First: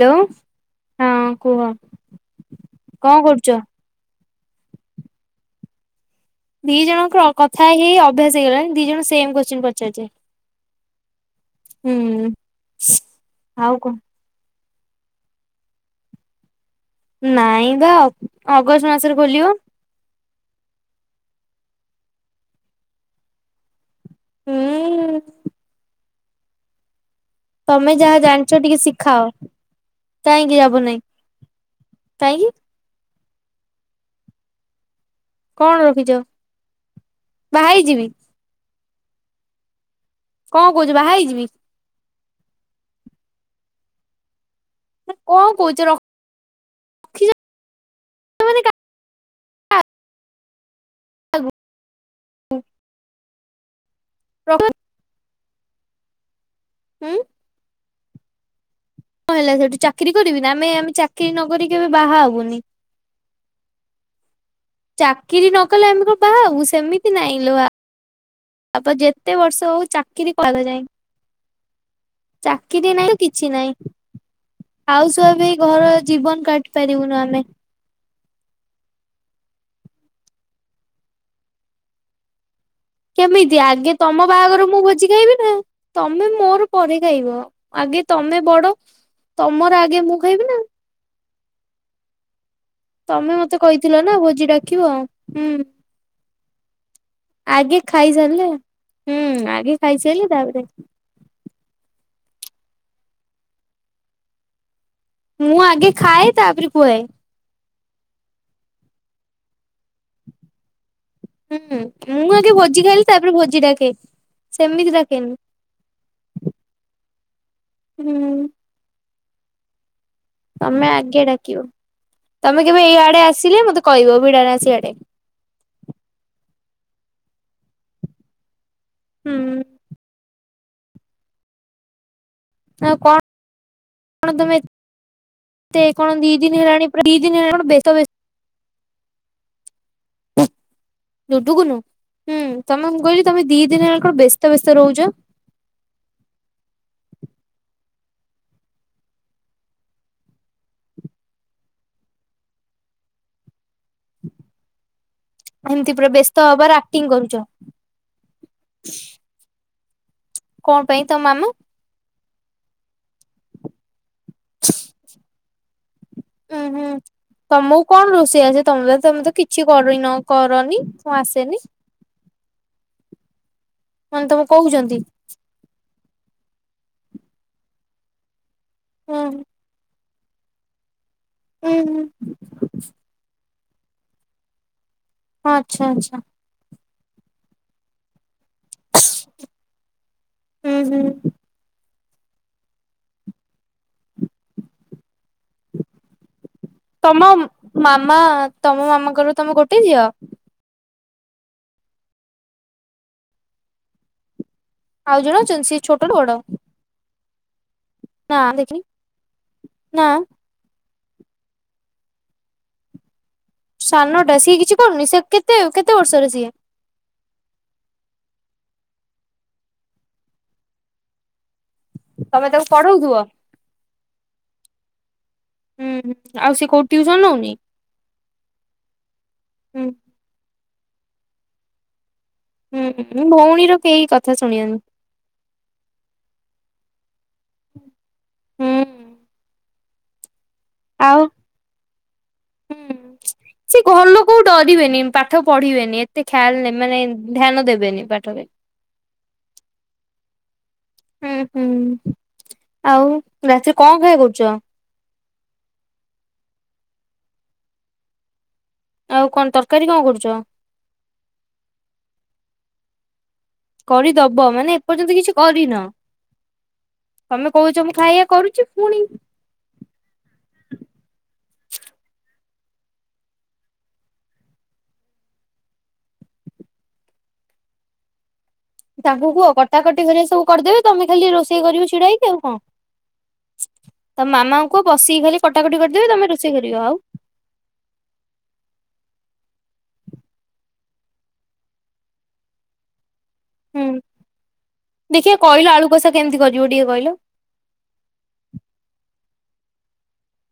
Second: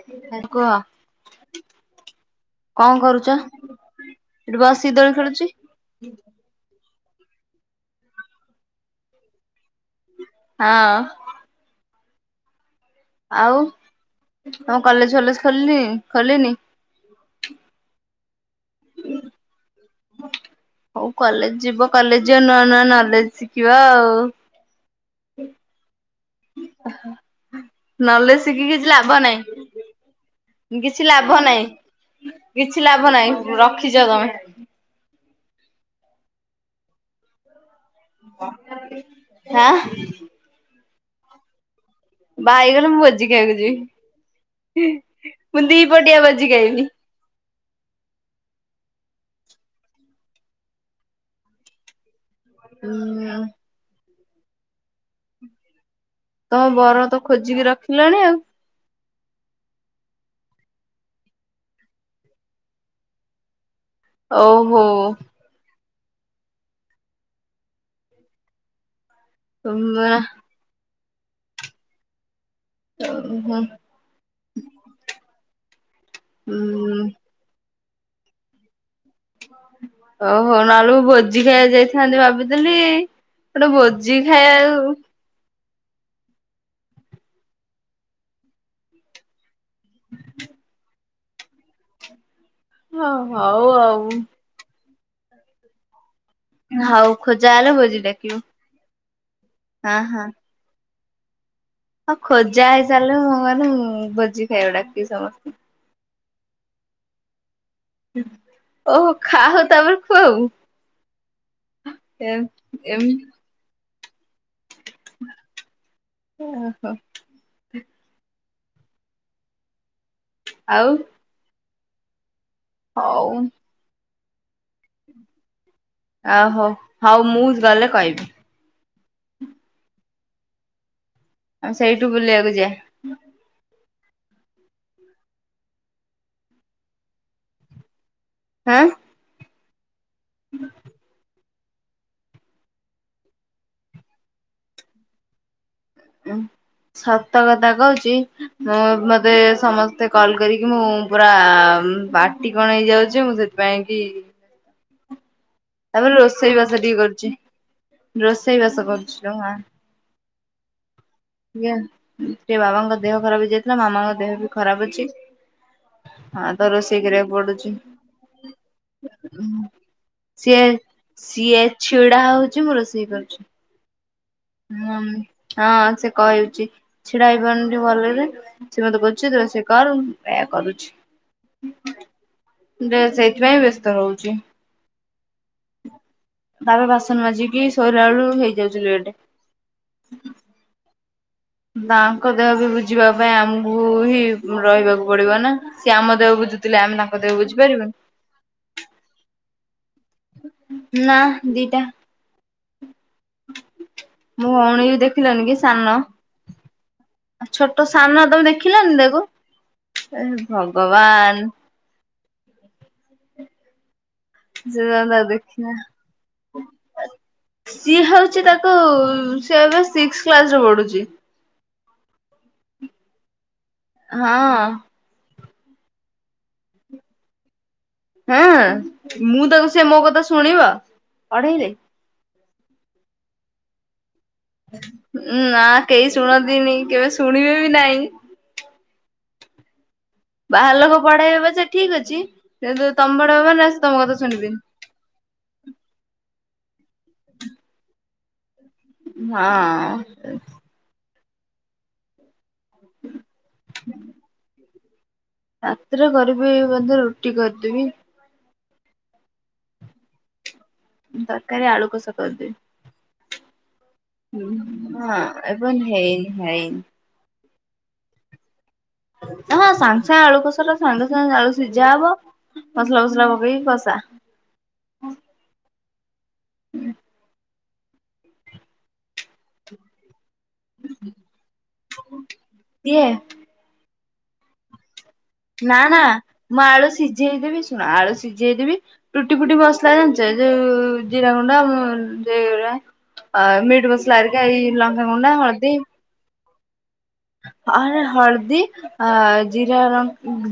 Hello ହଁ କୁହ ହଁ କୁହ କଁ କଣ କରୁଚ? କରୁଛ? ଏଠି ବସିକି ଦୋଳି ଖେଳୁଚି। ଦି ଜଣଙ୍କର ଅ କଥା ହେଇ ହେଇ ଅଭ୍ୟାସ ହେଇଗଲାଣି ଦି ଜଣ ସେମ୍ କୋଶ୍ଚିନ ପଚାରୁଚେ। ହଁ। ହୁଁ। ଆଉ ତମ କଲେଜ ଫଲେଜ ଖୋଲ୍ନି ଖୋଲିନି? ନାଇଁ ବା ଅଗଷ୍ଟ ମାସରେ ଖୋଲିବ। ହୋଉ କଲେଜ ଯିବ କଲେଜ ନୂଆ ନୂଆ ନଲେଜ ଶିଖିବା ଆଉ। ହୁଁ। ତମେ ଯାହା ନଲେଜ୍‌ ଜାଣିଛ ଶିଖିକି ଟିକେ କିଛି ଲାଭ ଶିଖାଅ କାହିଁକି ଲାଭ ନାହିଁ। ନାହିଁ କିଛି ଲାଭ ନାଇଁ କାହିଁକି କିଛି ଲାଭ ନାଇଁ ରଖିଚ ତମେ। କଣ ରଖିଚ ବାହା ହେଇ ଯିବି। ଆଁ କଁ କୋହୁଚୁ ବାହା ହେଇଯିବି? ବାହାହେଇ ଗଲେ ମୁଁ ଭୋଜି ଖାଇବାକୁ ଯିବି କଣ ମୁଁ କହୁଛ ଦିପଟିଆ ଭୋଜି ଖାଇବି। ରଖିଛ [unintelligible] [unintelligible] ହୁଁ। [unintelligible] ତମ ବର ହୁଁ ତ ଖୋଜିକି ରଖିଲାଣି ଆଉ। କଁ ହେଲା ସେଇଠୁ ଚାକିରି କରିବିନି ଆମେ ଆମେ ଚାକିରି ନକରିକି କେବେ ବାହା ହୋବୁନି। ଓହୋ। କିରି ନ କଲେ ଆମ କଣ ବାହା ହୋବୁ ସେମିତି ନାଇଁ ଲୋ ମା ଆବ ଯେତେ ବର୍ଷ ହୋଉ ଚାକିରୀ ତାପରେ ଯାଇଁ ଚାକିରି ନାହିଁ ତ କିଛି ଉଁ ନାହିଁ। ହାଉସୱାଇଫ ହେଇ ଘର ଜୀବନ କାଟି ଉଁ ପାରିବୁନୁ ଆମେ। ଓହୋ ନହେଲେ ମୁଁ ଭୋଜି ଖାଇବା ଯାଇଥାନ୍ତି ଭାବିଥିଲି। କେମିତି ଗୋଟେ ଆଗେ ଭୋଜି ତମ ବାହାଘର ମୁଁ ଖାଇବାକୁ ଭୋଜି ଖାଇବି ନା। ତମେ ମୋର ପରେ ଖାଇବ ଆଗେ ତମେ ବଡ ତମର ଆଗେ ମୁଁ ଖାଇବି ନା। ହଁ ତମେ ମତେ ହଉ କହିଥିଲ ଆଉ। ନା ଭୋଜି ଡାକିବ ହୁଁ। ହଉ ଖୋଜା ହେଲେ ଆଗେ ଭୋଜି ଡାକିବୁ ଖାଇସାରିଲେ ହୁଁ ଆଗେ ହଁ ଖାଇସାଇଲେ ତାପରେ ଯାଇଁକି ହଁ ଖୋଜା ହେଇସାର [unintelligible] ଭୋଜି ଖାଇବ ଡ଼ା ମୁଁ ଆଗେ ଖାଏ ତାପେରେ ଖୁଆଏ। ଓହୋ ଖାଅ ତାପରେ ଖୁଆଉ ହୁଁ ମୁଁ ଏମ୍ ଆଗେ ଭୋଜି ଏମ୍ ଖାଇଲି ତାପେରେ ଭୋଜି ଡାକେ। ସେମିତି ଡାକେନି। ଓହୋ। ହୁଁ। ତମେ ଆଉ ଆଗେ ଡାକିବ ତମେ କେବେ ଏଇଆଡେ ହଉ ଆସିଲେ ମତେ କହିବ ବିଡାନାସୀ ଆଡେ। ଆଉ ହୋ ହଉ ମୁଁ ଗଲେ କହିବି। ହୁଁ। ଆମେ ସେଇଠୁ ବୁଲିଆକୁ ଯିବା। ଆଉ କଁ କଣ ତମେ ଏତେ କଣ ଦିଦିନି ହେଲାଣି ପୁରା ଦିଦିନି ହେଲାଣି କଣ ବ୍ୟସ୍ତ ବ୍ୟ ହାଁ। [unintelligible] ହୁଁ ତମେ ମୁଁ କହିଲି ତମେ ଦି ଦିନ ହେଲାଣି କଣ ବ୍ୟସ୍ତ ବ୍ୟସ୍ତ ରୋହୁଚ। ଉଁ ସତ କଥା କହୁଚି। ମୁଁ ମତେ ସମସ୍ତେ କଲ୍ କରିକି ମୁଁ ପୁରା ପାର୍ଟି କଣ ହେଇଯାଉଚି ମୁଁ ସେ ପାଇଁକି ଏମ୍ତି ପୁରା ବ୍ୟସ୍ତ ରୋଷେଇ ବାସ ହବାର ଟିକେ ଆକ୍ଟିଂ କରୁଛି କରୁଚ। ରୋଷେଇ ବାସ କରୁଛି ଲୋ ମା କୁ ପାଇଁ ତଞ ମାମା ସେ ବାବାଙ୍କ ଦେହ ଖରାପ ହେଇଯାଇଥିଲା ମାମାଙ୍କ ଦେହ ବି ଖରାପ ଅଛି। ହଁ ତ ଉୁଁ ହୁଁ ରୋଷେଇ କରିବାକୁ ପଡୁଛି ତମକୁ କଣ ରୋଷେଇ ଆଛସେ ତମେ ତ ତମେ ତ କିଛି କରିନ। ସିଏ କରନି ମୁଁ ସିଏ ଆସେନି। ଛିଡା ହୋଉଚି ମୁଁ ରୋଷେଇ କରୁଚି। ମାନ୍ ତମ ହୁଁ ହଁ ସେ କହିହୋଉଚି ଛିଡା ହେଇପାରୁନି ଟିଏ ଭଲରେ। ସିଏ ମତେ ହୁଁ କୋଉଚି ତୁ ଆସି କର୍ ଏୟା କରୁଚି। ହୁଁ ହୁଁ। ଯେ ସେଇଥିପାଇଁ ବ୍ୟସ୍ତ ରହୁଚି। ହଁ ଆଛା ଆଛା। ତାପରେ ବାସନ୍ ମାଜିକି ଶୋଇଲା ବେଳୁ ହେଇଯାଉଚି ଲେଟେ। ହୁଁ ହୁଁ। ତାଙ୍କ ଦେହ ବି ବୁଝିବା ପାଇଁ ଆମକୁ ହିଁ ରହିବାକୁ ପଡିବ ନା ସିଏ ଆମ ଦେହ ବୁଝୁ ତମ ମାମା ତମ ମାମାଙ୍କର ତମେ ଗୋଟେ ଝିଅ? ନାଁ ଦିଟା। ମୋ ଭଉଣୀ କୁ ଆଉ ଜଣେ ଦେଖିଲନି କି ଅଛନ୍ତି ସିଏ ସାନ? ଛୋଟ ନା ବଡ ଆ ଛୋଟ ସାନ ନା ତମେ ଦେଖିନି ଦେଖିଲନି ତାକୁ ନା ଏ ଭଗବାନ୍। ସାନଟା ସିଏ କିଛି କରୁନି ତାକୁ ସେ କେତେ ଦେଖିନା କେତେ ବର୍ଷରେ ସିଏ? ସିଏ ହେଉଚି ତାକୁ ସିଏ ଏବେ ସିକ୍ସ୍ କ୍ଲାସ ରେ ପଢୁଚି। ତମେ ତାକୁ ପଢୋଉଥୁବ? ହଁ। ହୁଁ ଆଉ ସେ କଉଠି ଟିଉସନ୍ ନୋଉନି? ହଁ ମୁଁ ତାକୁ ହୁଁ ସେ ମୋ କଥା ଶୁଣିବ ପଢେଇଲେ? ହୁଁ ଭଉଣୀର କେହି କଥା ଶୁଣିବନି। ଉଁ ନା କେହି ଶୁଣନ୍ତିନି କେବେ ଶୁଣିବେ ବି ନାଇଁ। ହୁଁ ବାହାର ଲୋକ ଆଉ ପଢେଇବେ ପଛେ ଠିକ ଅଛି କିନ୍ତୁ ହୁଁ। ତମେ ପଢେଇବ ମାନେ ସେ ସିଏ ତମ ଘର କଥା ଲୋକକୁ ଶୁଣିବେନି। ଡରିବେନି ପାଠ ପଢିବେନି ଏତେ ଖାଲ୍ ମାନେ ଧ୍ୟାନ ଦେବେନି ପାଠରେ। ହଁ ଅଁ। ହୁଁ ହୁଁ ଆଉ ରାତିରେ କଁ ଖାଇବା କରୁଚ? ରାତିରେ କରିବି ବୋଧେ ରୁଟି କରିଦେବି। ଆଉ କଣ ତରକାରୀ କଁ କରୁଚ? ତର୍କାରୀ ଆଳୁ କଷା କରିଦେବି। କରିଦବ ମାନେ ହଁ ଏପର୍ଯ୍ୟନ୍ତ କିଛି ଏବଂ କରିନ? ହେଇନି ହେଇନି ତମେ କୋହୁଚ ମୁଁ ଖାଇବା କରୁଚି ଫୁଣି ହଁ ସାଙ୍ଗେ ସାଙ୍ଗେ ଆଳୁ କଷା ଟା ସାଙ୍ଗେ ସାଙ୍ଗେ ଆଳୁ ସିଝା ହବ ମସଲା ଫସଲା ପକେଇକି କଷା ତାଙ୍କୁ କୁହ କଟାକଟି ହରିକା ସବୁ କରିଦେବେ ତମେ ଖାଲି ରୋଷେଇ କରିବ ଛିଡା ହେଇକି ଆଉ କଁ। କିଏ ତ ମାମାଙ୍କୁକୁହ ବସିକି ଖାଲି କଟାକଟି କରିଦେବେ ତମେ ରୋଷେଇ କରିବ ଆଉ ସଝେଇ ଦେବି ଶୁଣ ଆଳୁ ସିଝେଇଦେବି ରୁଟି ଫୁଟି ବସ୍ଲା ଜାଣିଚ ଯେଉ ଜିରା ଗୁଣ୍ଡ ସେଉରା ଅ ହୁଁ। ମିଟ୍ ମସଲା ହେରିକା ଏଇ ଲଙ୍କା ଗୁଣ୍ଡ ହଳଦୀ କେମ୍ତି କରିବ ଟିକେ କହିଲ? ଆ ହଳଦୀ ଅ ଜିରା ରଁ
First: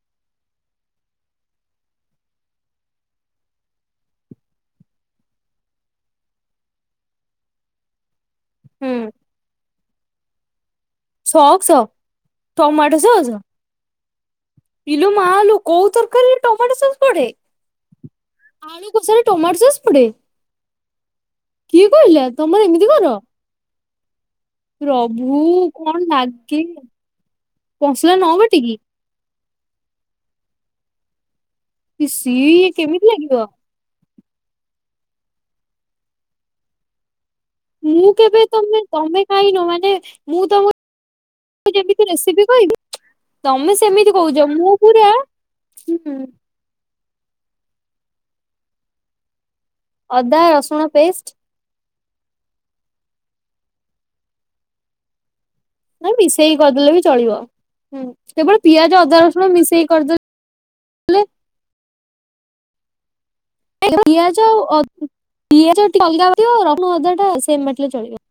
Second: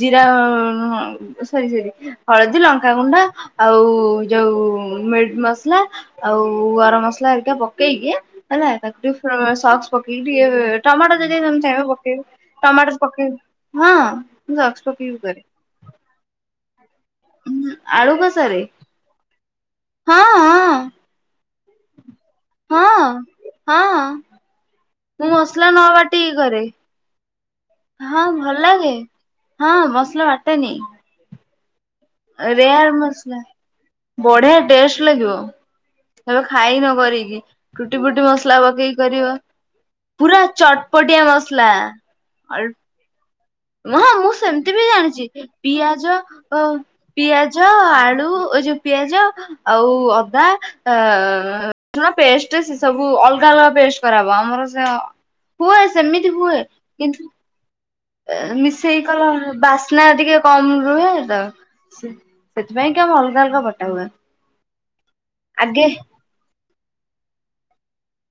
ଜିରା ଅଁ ହଁ ସରି ସରି। ହଳଦୀ ଲଙ୍କାଗୁଣ୍ଡ ଆଉ ଯୋଉ ମିଟ୍ ମସ୍ଲା ଆଉ ଗରମ୍ ମସ୍ଲା ହରିକା ପକେଇକି ହେଲା ହୁଁ ତାକୁ ଫ୍ର ଟିକେ ସକ୍ସ୍ ଟିକେ ଟମାଟୋ ସେଇ ସକ୍ସ ଅନୁସାରେ ପକେଇବୁ ଟମାଟ ଟମାଟୋ ସ ସସ୍ ପକେଇବ ହଁ ମୁଁ ସକ୍ସ ଇଲୋ ପକେଇକି ବିକରେ। ମାଲୋ କୋଉ ତରକାରୀରେ ଟମାଟୋ ସସ୍ ପଡେ? ଆଳୁ କଷାରେ ଆଳୁ କସାରେ ଟୋମାଟ ସସ୍ ପଡେ? ହଁ ହଁ କିଏ କହିଲା ତମର ଏମିତି ହଁ କର? ହଁ। ମୁଁ ପ୍ରଭୁ ମସଲା ନ କଣ ବାଟିକି ଲାଗେ କରେ। ମସଲା ନ ହଁ ଭଲ ବାଟିକି ଲାଗେ। ହଁ ମସଲା ବାଟେନି। ଇସି ଇଏ ରେୟାର କେମିତି ଲାଗିବ ମସଲା। ବଢିଆ ଟେଷ୍ଟ ଲାଗିବ କେବେ ଖାଇ ନ କରିକି। କୁଟି ମୁଁ ଫୁଟି କେବେ ମସଲା ତମେ ପକେଇକି ତମେ କରିବ ଖାଇନ ମାନେ ମୁଁ ପୁରା ତମକୁ ଚଟପଟିଆ ମସଲା ଯେମିତି ରେସିପି ଅ କହିବି ତମେ ହଁ ସେମିତି ମୁଁ କହୁଛ ସେମିତି ବି ପୁରା ଜାଣିଛି ପିଆଜ। ହୁଁ ଓ ପିଆଜ ଆଳୁ ଏ ଯୋଉ ପିଆଜ। ଆଉ ଅଦା ରସୁଣ ଆଁ। ପେଷ୍ଟ ରସୁଣ ପେଷ୍ଟ ସେ ସବୁ ଅଲଗା ଅଲଗା ପେଷ୍ଟ କରାହବ ଆମର ସେ। ହୁଏ ନାଇଁ ସେମିତି ମିଶେଇକି ହୁଏ କରିଦେଲେ ବି କିନ୍ତୁ ଚଳିବ। ହୁଁ କେବଳ ପିଆଜ ମିଶେଇ ଅଦା କଲ ରସୁଣ ମିଶେଇ ବାସ୍ନା କରିଦେଲେ ଟିକେ। କମ ରୁହେ ତ ସେ ସେଥିପାଇଁ କି ଆମ ଅଲଗା ଅଲଗା ବାଟୁ। ଖାଲି ପିଆଜ ଆଉ ଅ ପିଆଜ ଆଗେ ଟା ଅଲଗା ବାଟିବ ରସୁଣ ଅଦା ଟା ସେମ ବାଟିଲେ ଚଳିବ ‌।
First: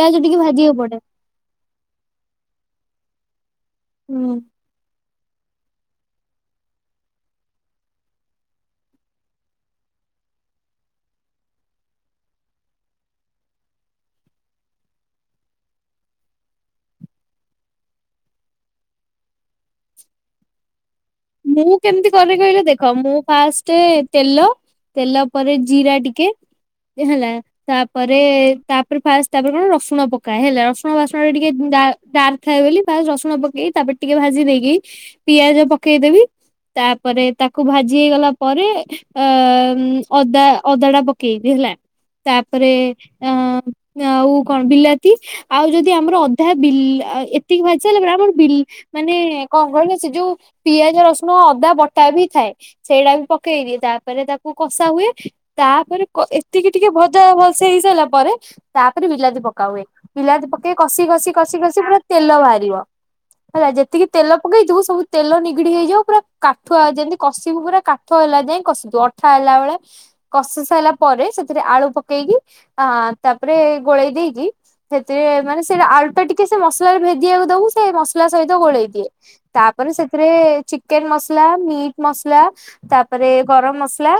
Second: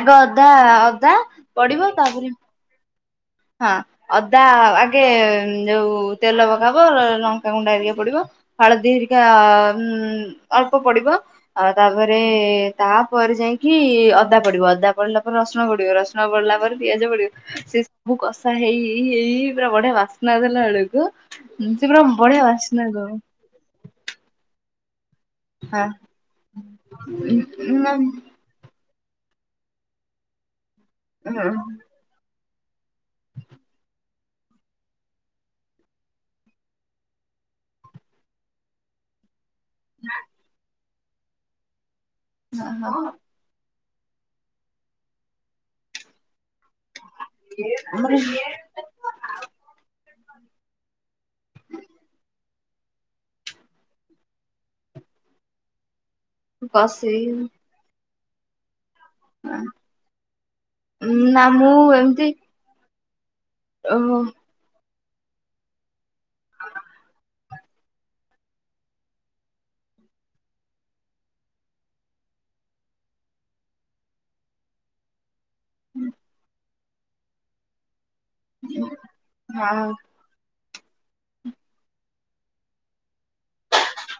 ଆଗ ଟିକେ ଅଦା ଭାଜିବାକୁ ପଡେ। ଅଦା ପଡିବ ତାପରେ। ହଁ ହୁଁ ଅଦା ଆଗେ ଯୋଉ ତେଲ ପକାହବ ଲଙ୍କା ପଙ୍କା ହେରିକା ପଡିବ। ହଳଦୀ ହେରିକା ଉଁ ଅଳ୍ପ ପଡିବ। ଆଉ ତାପରେ ତାପରେ ଯାଇକି ଅଦା ପଡିବ ଅଦା ପଡିଲା ପରେ ରସୁଣ ପଡିବ ରସୁଣ। ଣ ପଡିଲା ପରେ ପିଆଜ ପଡିବ। ସବୁ କଷା ହେଇ ହେଇ ହେଇ ହେଇ ‌ପୁରା ବଢିଆ ବାସ୍ନା ଦେଲା ବେଳକୁ। ମୁଁ ସେ ପୁରା କେମିତି କରେ ବଢିଆ କହିଲ ବାସ୍ନା ଦେଖ ଦବ ମୁଁ ଫାଷ୍ଟ ତେଲ। ତେଲ ପରେ ହଁ ଜିରା ଟିକେ ହେଲା ତାପରେ ତା। ପରେ ଫାଷ୍ଟ ତାପରେ କଣ ରସୁଣ ପକାଏ ହେଲା ରସୁଣ ବାସନା ଟିକେ। ଡାର ଥାଏ ବୋଲି ଫାଷ୍ଟ ରସୁଣ ପକେଇି ତାପରେ ଟିକେ ଭାଜି ଦେଇକି ପିଆଜ ପକ ପକେଇଦବି ତାପରେ ତାକୁ ଭାଜି ହେଇଗଲା ପରେ ଅ। ଉଁ ଅଦା ଅଦା ଟା ପକେଇବି ହେଲା ତାପରେ ଅଁ। ଆଉ କଣ ବିଲାତି ଆଉ ଯଦି ଆମର ଅଧା ବିଲ ଏ- ଏତିକି ଭାଜିସାଇଲା ପରେ ଆମର ବିଲ ମାନେ କଣ କହିଲ ସେ ଯୋଉ। ପିଆଜ ରସୁଣ ଅଦା ବଟା ବି ଥାଏ। ସେଇଟା ବି ପକେଇଦିଏ ତାପରେ ତାକୁ କଷା ହୁଏ ତାପରେ। ଏତିକି ଟିକେ ଭଜା କଷେଇ ଭଲସ ହେଇ ସାରିଲା ପରେ। ତାପରେ ବିଲାତି ପକା ହୁଏ ବିଲାତି ପକେଇ କଷି କଷି ନା କଷି ମୁଁ କଷି ପୁରା ଏମିତି ତେଲ ବାହାରିବ ‌ ହେଲା ଯେତିକି ଓହୋ ତେଲ ପକେଇଥିବୁ ସବୁ ତେଲ ନିଗିଡି ହେଇଯିବ ପୁରା କାଠୁଆ ଯେମିତି। କଷିବୁ ପୁରା କାଠ ହେଲା ଯାଏ କଷିବୁ ଅଠା ହେଲା ବେଳେ। କଷି ସାରିଲା ପରେ ସେଥିରେ ଆଳୁ ପକେଇକି ଆ ତାପରେ ଗୋଳେଇ ଦେଇକି। ସେଥିରେ ମାନେ ସେଟା ଆଳୁଟା ଟିକେ ସେ ମସଲାରେ ଭେଦିବାକୁ ଦବୁ ସେ ମସଲା ସହିତ ଗୋଳେଇ ଦିଏ। ମାନେ ହଁ ସେ ଥିରେ ଚିକେନ ମସଲା ମିଟ୍ ମସଲା ତାପରେ ଗରମ ମସଲା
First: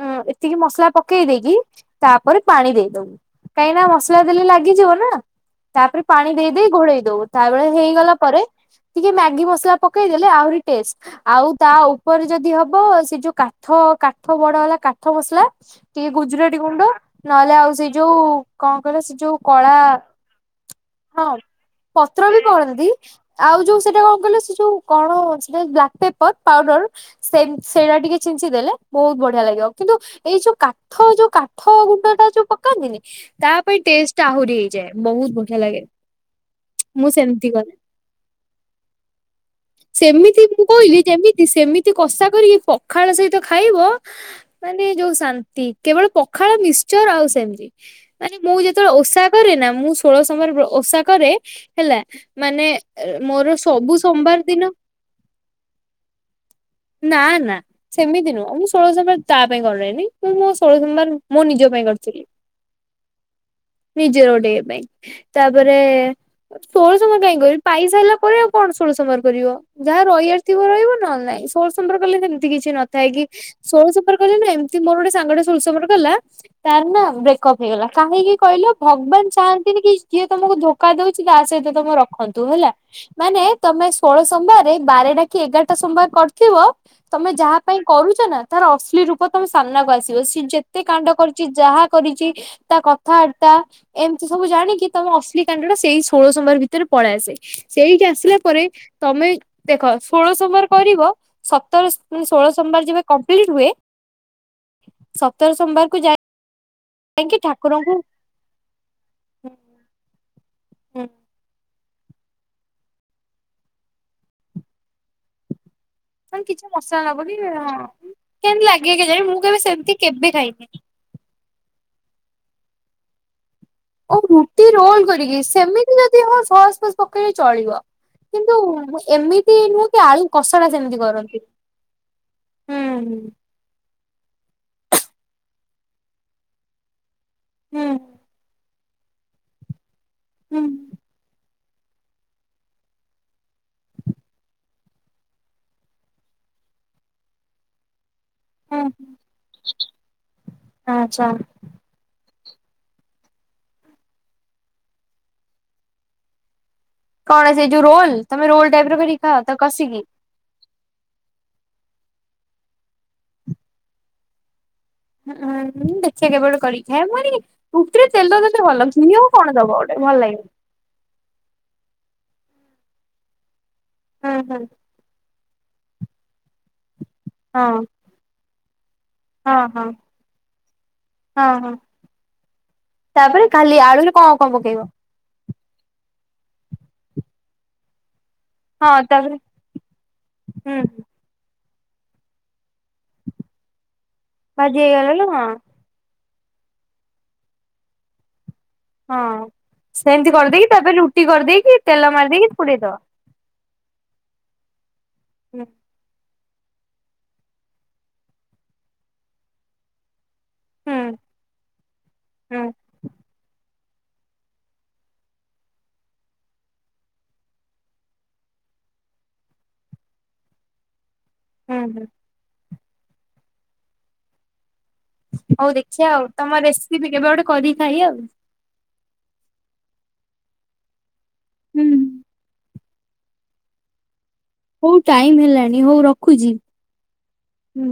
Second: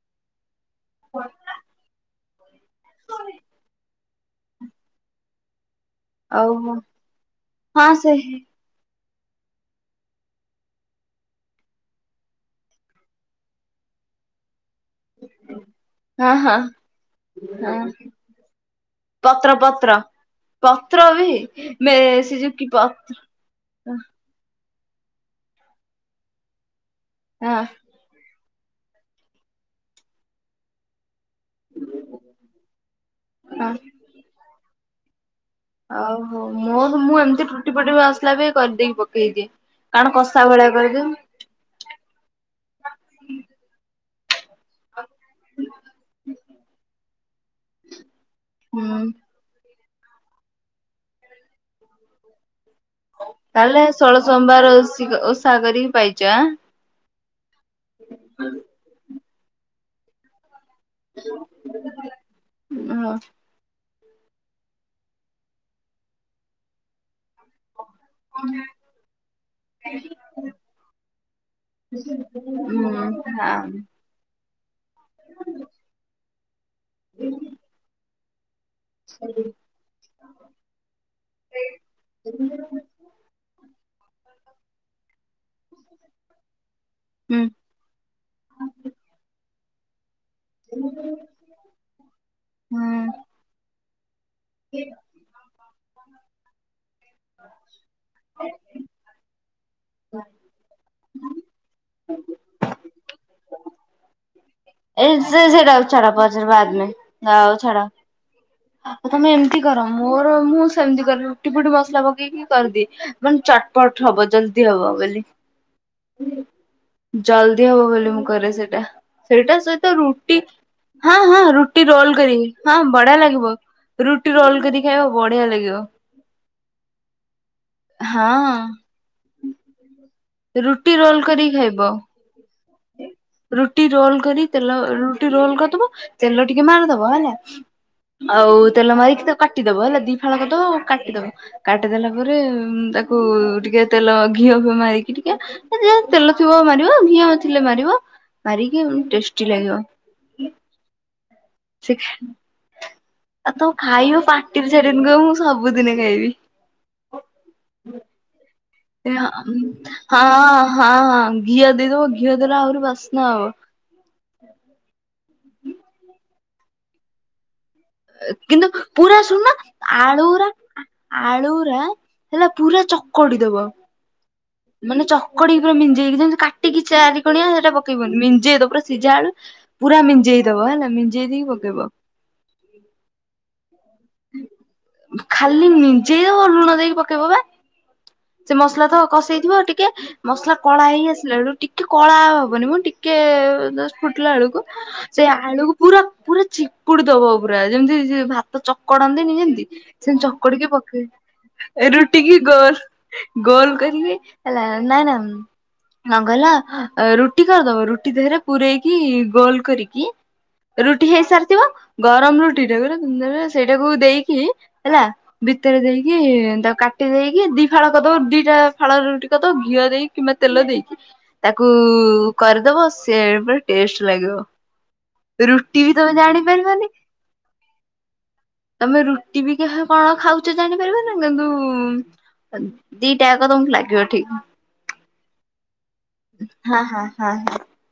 ଉଁ। ଏତିକି ମସଲା ପକେଇ ଦେଇକି ତା। ପରେ ପାଣି ଦେଇଦବୁ କାହିଁକିନା ମସଲା ଦେଲେ ଲାଗିଯିବ ନା ତାପରେ। ପାଣି ଦେଇ ଦେଇେ ଓହୋ ଘୋଡେଇ ଦବୁ ତା ବଳେ ହଁ ସେ ହେଇଗଲା ପରେ ଟିକେ ମାଗି ମସଲା। ପକେଇଦଲେ ଆହୁରି ଟେଷ୍ଟ। ଆଉ ତା ଉପରେ ଯଦି ହବ ସେ ଯୋଉ କାଥ କାଥ ବଡ ବାଲା କା ଥ ମସଲା ଟିକେ ହଁ ହଁ ଗୁଜୁରାତି ଗୁଣ୍ଡ ନହେଲେ ଆଉ ହଁ ସେଇ ଯୋଉ କଣ କହିଲ ସେ ଯୋଉ ପତ୍ର କଳା। ପତ୍ର ପତ୍ର ବି ହଁ ସେ ପତ୍ର ସେ ବି ଯୋ କି ପକଉନାହାନ୍ତି ପତ୍ର। ଆଉ ଯୋଉ ସେଇଟା କଣ କହିଲ ସେ ଯୋଉ କଣ ସେଟା ବ୍ଲାକ୍ ପେପର ପାଉଡର ସେ ହଁ ସେଇଟା ଟିକେ। ଛିଞ୍ଚି ଦେଲେ ବହୁତ ବଢିଆ ଲାଗିବ କିନ୍ତୁ ଏଇ ଯୋଉ କାଠ ଯୋଉ। କାଠ ଗୁଣ୍ଡ ଟା ଯୋଉ ପକାନ୍ତିନି ତା ପାଇଁ ହଁ ଟେଷ୍ଟ ଆହୁରି ହେଇଯାଏ ବହୁତ ବ ଓଉ ହୋ ମୋ ମୁଁ ଏମିତି କରେ। ଟୁଟି ଫୁଟି ଆସିଲା ବି କରିଦେଇକି ପକେଇଦିଏ। କାରଣ କଷା ସେମିତି ମୁଁ ଭଳିଆ କହିଲି କରିଦିଏ ଯେମତି ସେମିତି କଷା କରିକି ପଖାଳ ସହିତ ଖାଇବ। ମାନେ ଯୋଉ ଶାନ୍ତି କେବଳ ପଖାଳ ମିଶ୍ଚର ଆଉ ସେମିତି ମାନେ ମୁଁ ଯେତେବେଳେ ହୁଁ। ଓଷା କରେ ନା ମୁଁ ଷୋହଳ ସମୟରେ ଓଷା କରେ ହେଲା ମାନେ ମୋର ତାହେଲେ ସବୁ ଷୋଳ ସୋମବାର ଶ ଓଷା କରିକି ପାଇଚ ହାଁ? ନା ନା ସେମିତି ନୁହଁ ଆ ମୁଁ ଷୋଳ ସୋମବାର ତା ପାଇଁ କରେନି। ମୁ ମୁଁ ଷୋଳ ସୋମବାର ମୁଁ ନିଜ ପାଇଁ କରିଥିଲି। ଓହୋ। ନିଜର ଗୋଟେ ପାଇଁ ତାପରେ ଷୋହଳ ସମବାର୍ କାଇହିଁ କରିବି? ପାଇ ସାରିଲେ [inaudible] ଷୋଳ ସୋମବାର କରିବ। ଯାହା ରହିବାର ଥିବ ରହିବ ନହେଲେ ନାଇଁ ଷୋଳ ସୋମବାର କଲେ ସେମିତି କିଛି ହୁଁ ହଁ ନଥାଏ କି ଷୋଳ ସୋମବାର କଲେ ନା ଏମତି ମୋର ଗୋଟ ସାଙ୍ଗ ଟେ ଷୋଳ ସୋମବାର କଲା ତାର ନା ବ୍ରେକପ୍ ହେଇଗଲା କାହିଁକି କହିଲ। ଭଗବାନ ଚାହାନ୍ତିନି କି ଯିଏ ତମକୁ ଧୋକା ଦଉଚି, ତା ସହିତ ତମେ ରଖନ୍ତୁ ହେଲା ମାନେ ତମେ ଷୋହଳ ସୋମବାରେ ବାରଟା କି ଏଗାରଟା ସୋମବାର କରିଥିବ, ତମେ ହୁଁ ଯାହା ପାଇଁ କରୁଚ ନା ତାର ଅଶ୍ଲୀ ରୂପ ତମ ସାମ୍ନାକୁ ଆସିବ। ସିଏ ଯେତେ କାଣ୍ଡ କରି କି ଯାହା କରିଚି ତା ହୁଁ। କଥାବାର୍ତା ଏମିତି ସବୁ ଜାଣିକି ତମ ଅଶ୍ଳି ଷ୍ଟାଣ୍ଡାର୍ଡ ଟା ସେଇ ଷୋହଳ ସୋମବାର ଭିତରେ ପଳେଇ ଆସେ। ସେଇଠି ଆସିଲା ପରେ ତମେ ଦେଖ ଷୋଳ ସୋମବାର କରିବ, ସତର ଷୋହଳ ସୋମବାର ଯେବେ କମ୍ପ୍ଲିଟ୍ ହୁଏ ଏ ସେ ସେଇଟା ଛାଡ ପଛରେ ବାଦ ମେ। କାହିଁକି ଆଉ ଛାଡ। ଠାକୁରଙ୍କୁ ଆଉ ତମେ ଏମିତି କର, ମୋର ମୁଁ ସେମିତି ହୁଁ କରେ ରୁଟି ଫୁଟି ମସଲା ପକେଇକି କରଦିଏ, ମାନେ ଚଟପଟ ହବ ଜଲଦି ହବ ବୋଲି। ମାନେ କିଛି ମସଲା ନପକେଇ ଜଲଦି ହବ ହଁ ବୋଲି ମୁଁ କରେ କେମିତି ସେଇଟା। ଲାଗେ କେଜାଣି ମୁଁ ସେଇଟା କେବେ ସହିତ ସେମିତି କେବେ ରୁଟି ଖାଇନି। ହଁ ହଁ ରୁଟି ରୋଲ କରିକି ହଁ ବଢିଆ ଲାଗିବ। ଓ ରୁଟି କରି ରୋଲ ଖାଇବ କରିକି, ବଢିଆ ଲାଗିବ ସେମିତି ଯଦି ହଏ ସୋୟା ସସ ପକେଇଲେ ଚଳିବ। କିନ୍ତୁ ହଁ ଏମିତି ନୁହେଁ କି ଆଳୁ କଷା ଟା ରୁଟି ସେମିତି ରୋଲ କରନ୍ତି। କରିକି ଖାଇବ। ହୁଁ ହୁଁ। ରୁଟି ରୋଲ କରି ତେଲ ରୁଟି ରୋଲ କରିଦବ ତେଲ ଟିକେ ମାରିଦବ ହେଲା। ହୁଁ ଆଉ ତେଲ ମାରିକି ତାକୁ କାଟିଦବ ହେଲା ଦି ଫାଳ କରିଦବ। ହୁଁ ହୁଁ କାଟିଦବ। କାଟିଦେଲା ପରେ ତାକୁ ଟିକେ ତେଲ ଘିଅ ଫିଅ ମାରିକି ଟିକେ ଅ ଯୋଉ ତେଲ ଥିବ ମାରିବ ଘିଅ ହେଲେ ଥିଲେ ମାରିବ। ମାରିକି ହୁଁ ଟେଷ୍ଟି ଲାଗିବ, ଆଚ୍ଛା। ସେ ଆଉ ତମେ ଖାଇବ ପାଟିରୁ ଛାଡିବନି କହିବ ମୁଁ ସବୁଦିନେ ଖାଇବି। କଣ ସେ ଯୋଉ ରୋଲ, ତମେ ରୋଲ ଟାଇପ ର କରିକି ଖାଅ ତ କସିକି। ହଁ ହଁ ହଁ ଘିଅ ଦେଇଦବ ଘିଅ ଦେଲେ ଆହୁରି ବାସ୍ନା ହବ। ହୁଁ ହୁଁ ଦେଖିବା କେବେ ଗୋଟେ କରିକି ଖାଇବା। ମୁଁ ଟିକେ ରୁଟି ରେ ତେଲ ଦେଲେ କିନ୍ତୁ ଭଲ ଲଗ, ପୁରା ଘିଅ ଶୁଣୁନ କଣ ଦବ ଗୋଟେ ଭଲ ଲାଗିବ। ଆଳୁରା ଆଳୁରା ସେଟା ପୁରା ଚକଡି ଦବ। ହଁ ହଁ। ମାନେ ଚକଡି କି ପୁରା ମିଞ୍ଜେଇକି ଯେମିତି କାଟିକି ଚାରି କଣିଆ ହଁ ସେଟା ପକେଇବନି, ମିଞ୍ଜେଇଦବ ପୁରାସିଝା ଆଳୁ ହଁ ହଁ ପୁରା ମିଞ୍ଜେଇ ଦବ ହେଲା ମିଂଜେଇ ହଁ ଦେଇକି ହଁ ପକେଇବ। ତାପରେ ଖାଲି ଆଳୁରେ କଣ କଣ ପକେଇବ? ଖାଲି ମିଞ୍ଜେଇ ଦବ ଲୁଣ ଦେଇକି ପକେଇବ ବା? ସେ ମସଲା ତ ହଁ ତାପରେ କଷେଇ ଥିବ ଟିକେ ମସଲା କଳା ହେଇ ହୁଁ ଆସି ଲା ବେଳୁ ଟିକେ କଳା ହବନି ମୁଁ ଟିକେ ଜଷ୍ଟ ଫୁଟିଲା ବେଳକୁ ଭାଜି ହେଇଗଲା ବେଳୁ ସେ ହଁ ଆଳୁକୁ ପୁରା ପୁରା ଚିକୁୁଡି ଦବ ପୁରା ଯେମିତି ଯେ ଭାତ ଚ କଡନ୍ତିନି ହଁ। ଯେମତି ସେମତି ସେମିତି କରିଦେଇକି ଚକଡିକି ତାପରେ ରୁଟି କରିଦେଇକି ପକେଇ ତେଲ ରୁଟି କି ମାରିଦେଇକି ଗୋଲ୍ ପୁରେଇଦବା ଗୋଲ କରିକି ହେଲା ନାଇଁ ନା ହୁଁ କଣ କହିଲ ଅ ରୁଟି କରିଦବ, ରୁଟି ଦେହରେ ପୁରେଇକି ଗୋଲ କରିକି ହୁଁ ରୁଟି ହେଇସାରିଥିବ, ଗରମ ହୁଁ। ରୁଟି ଟା ନର୍ ନର୍ ସେଇଟାକୁ ଦେଇକି ହେଲା, ଭିତରେ ଦେଇକି ତାକୁ କାଟି ଦେଇକି ଦି ଫାଳ କରିଦବ ଦିଟା ଫାଳ ରୁଟି କରିଦବ ଘିଅ ଦେଇକି କିମ୍ବା ତେଲ ଦେଇକି ତାକୁ ହୁଁ ହୁଁ କରିଦବ ସେ ପୁରା ଟେଷ୍ଟ ଲାଗିବ। ହଉ ରୁଟି ବି ଦେଖିବା ତମେ ଆଉ ତମର ଜାଣିପାରିବନି ରେସିପି ବି କେବେ ଗୋଟେ କରିକି ଖାଇବା ଆଉ। ତମେ ରୁଟି ବି କାହା କଣ ଖାଉଛ ଜାଣିପାରିବନି କିନ୍ତୁ? ହୁଁ ଦିଟାକ ତମକୁ ଲାଗିବ ଠିକ। ହଉ ଟାଇମ ହେଲାଣି ହଉ ର ହଁ ହଁ ହଁ ହ। ହୁଁ।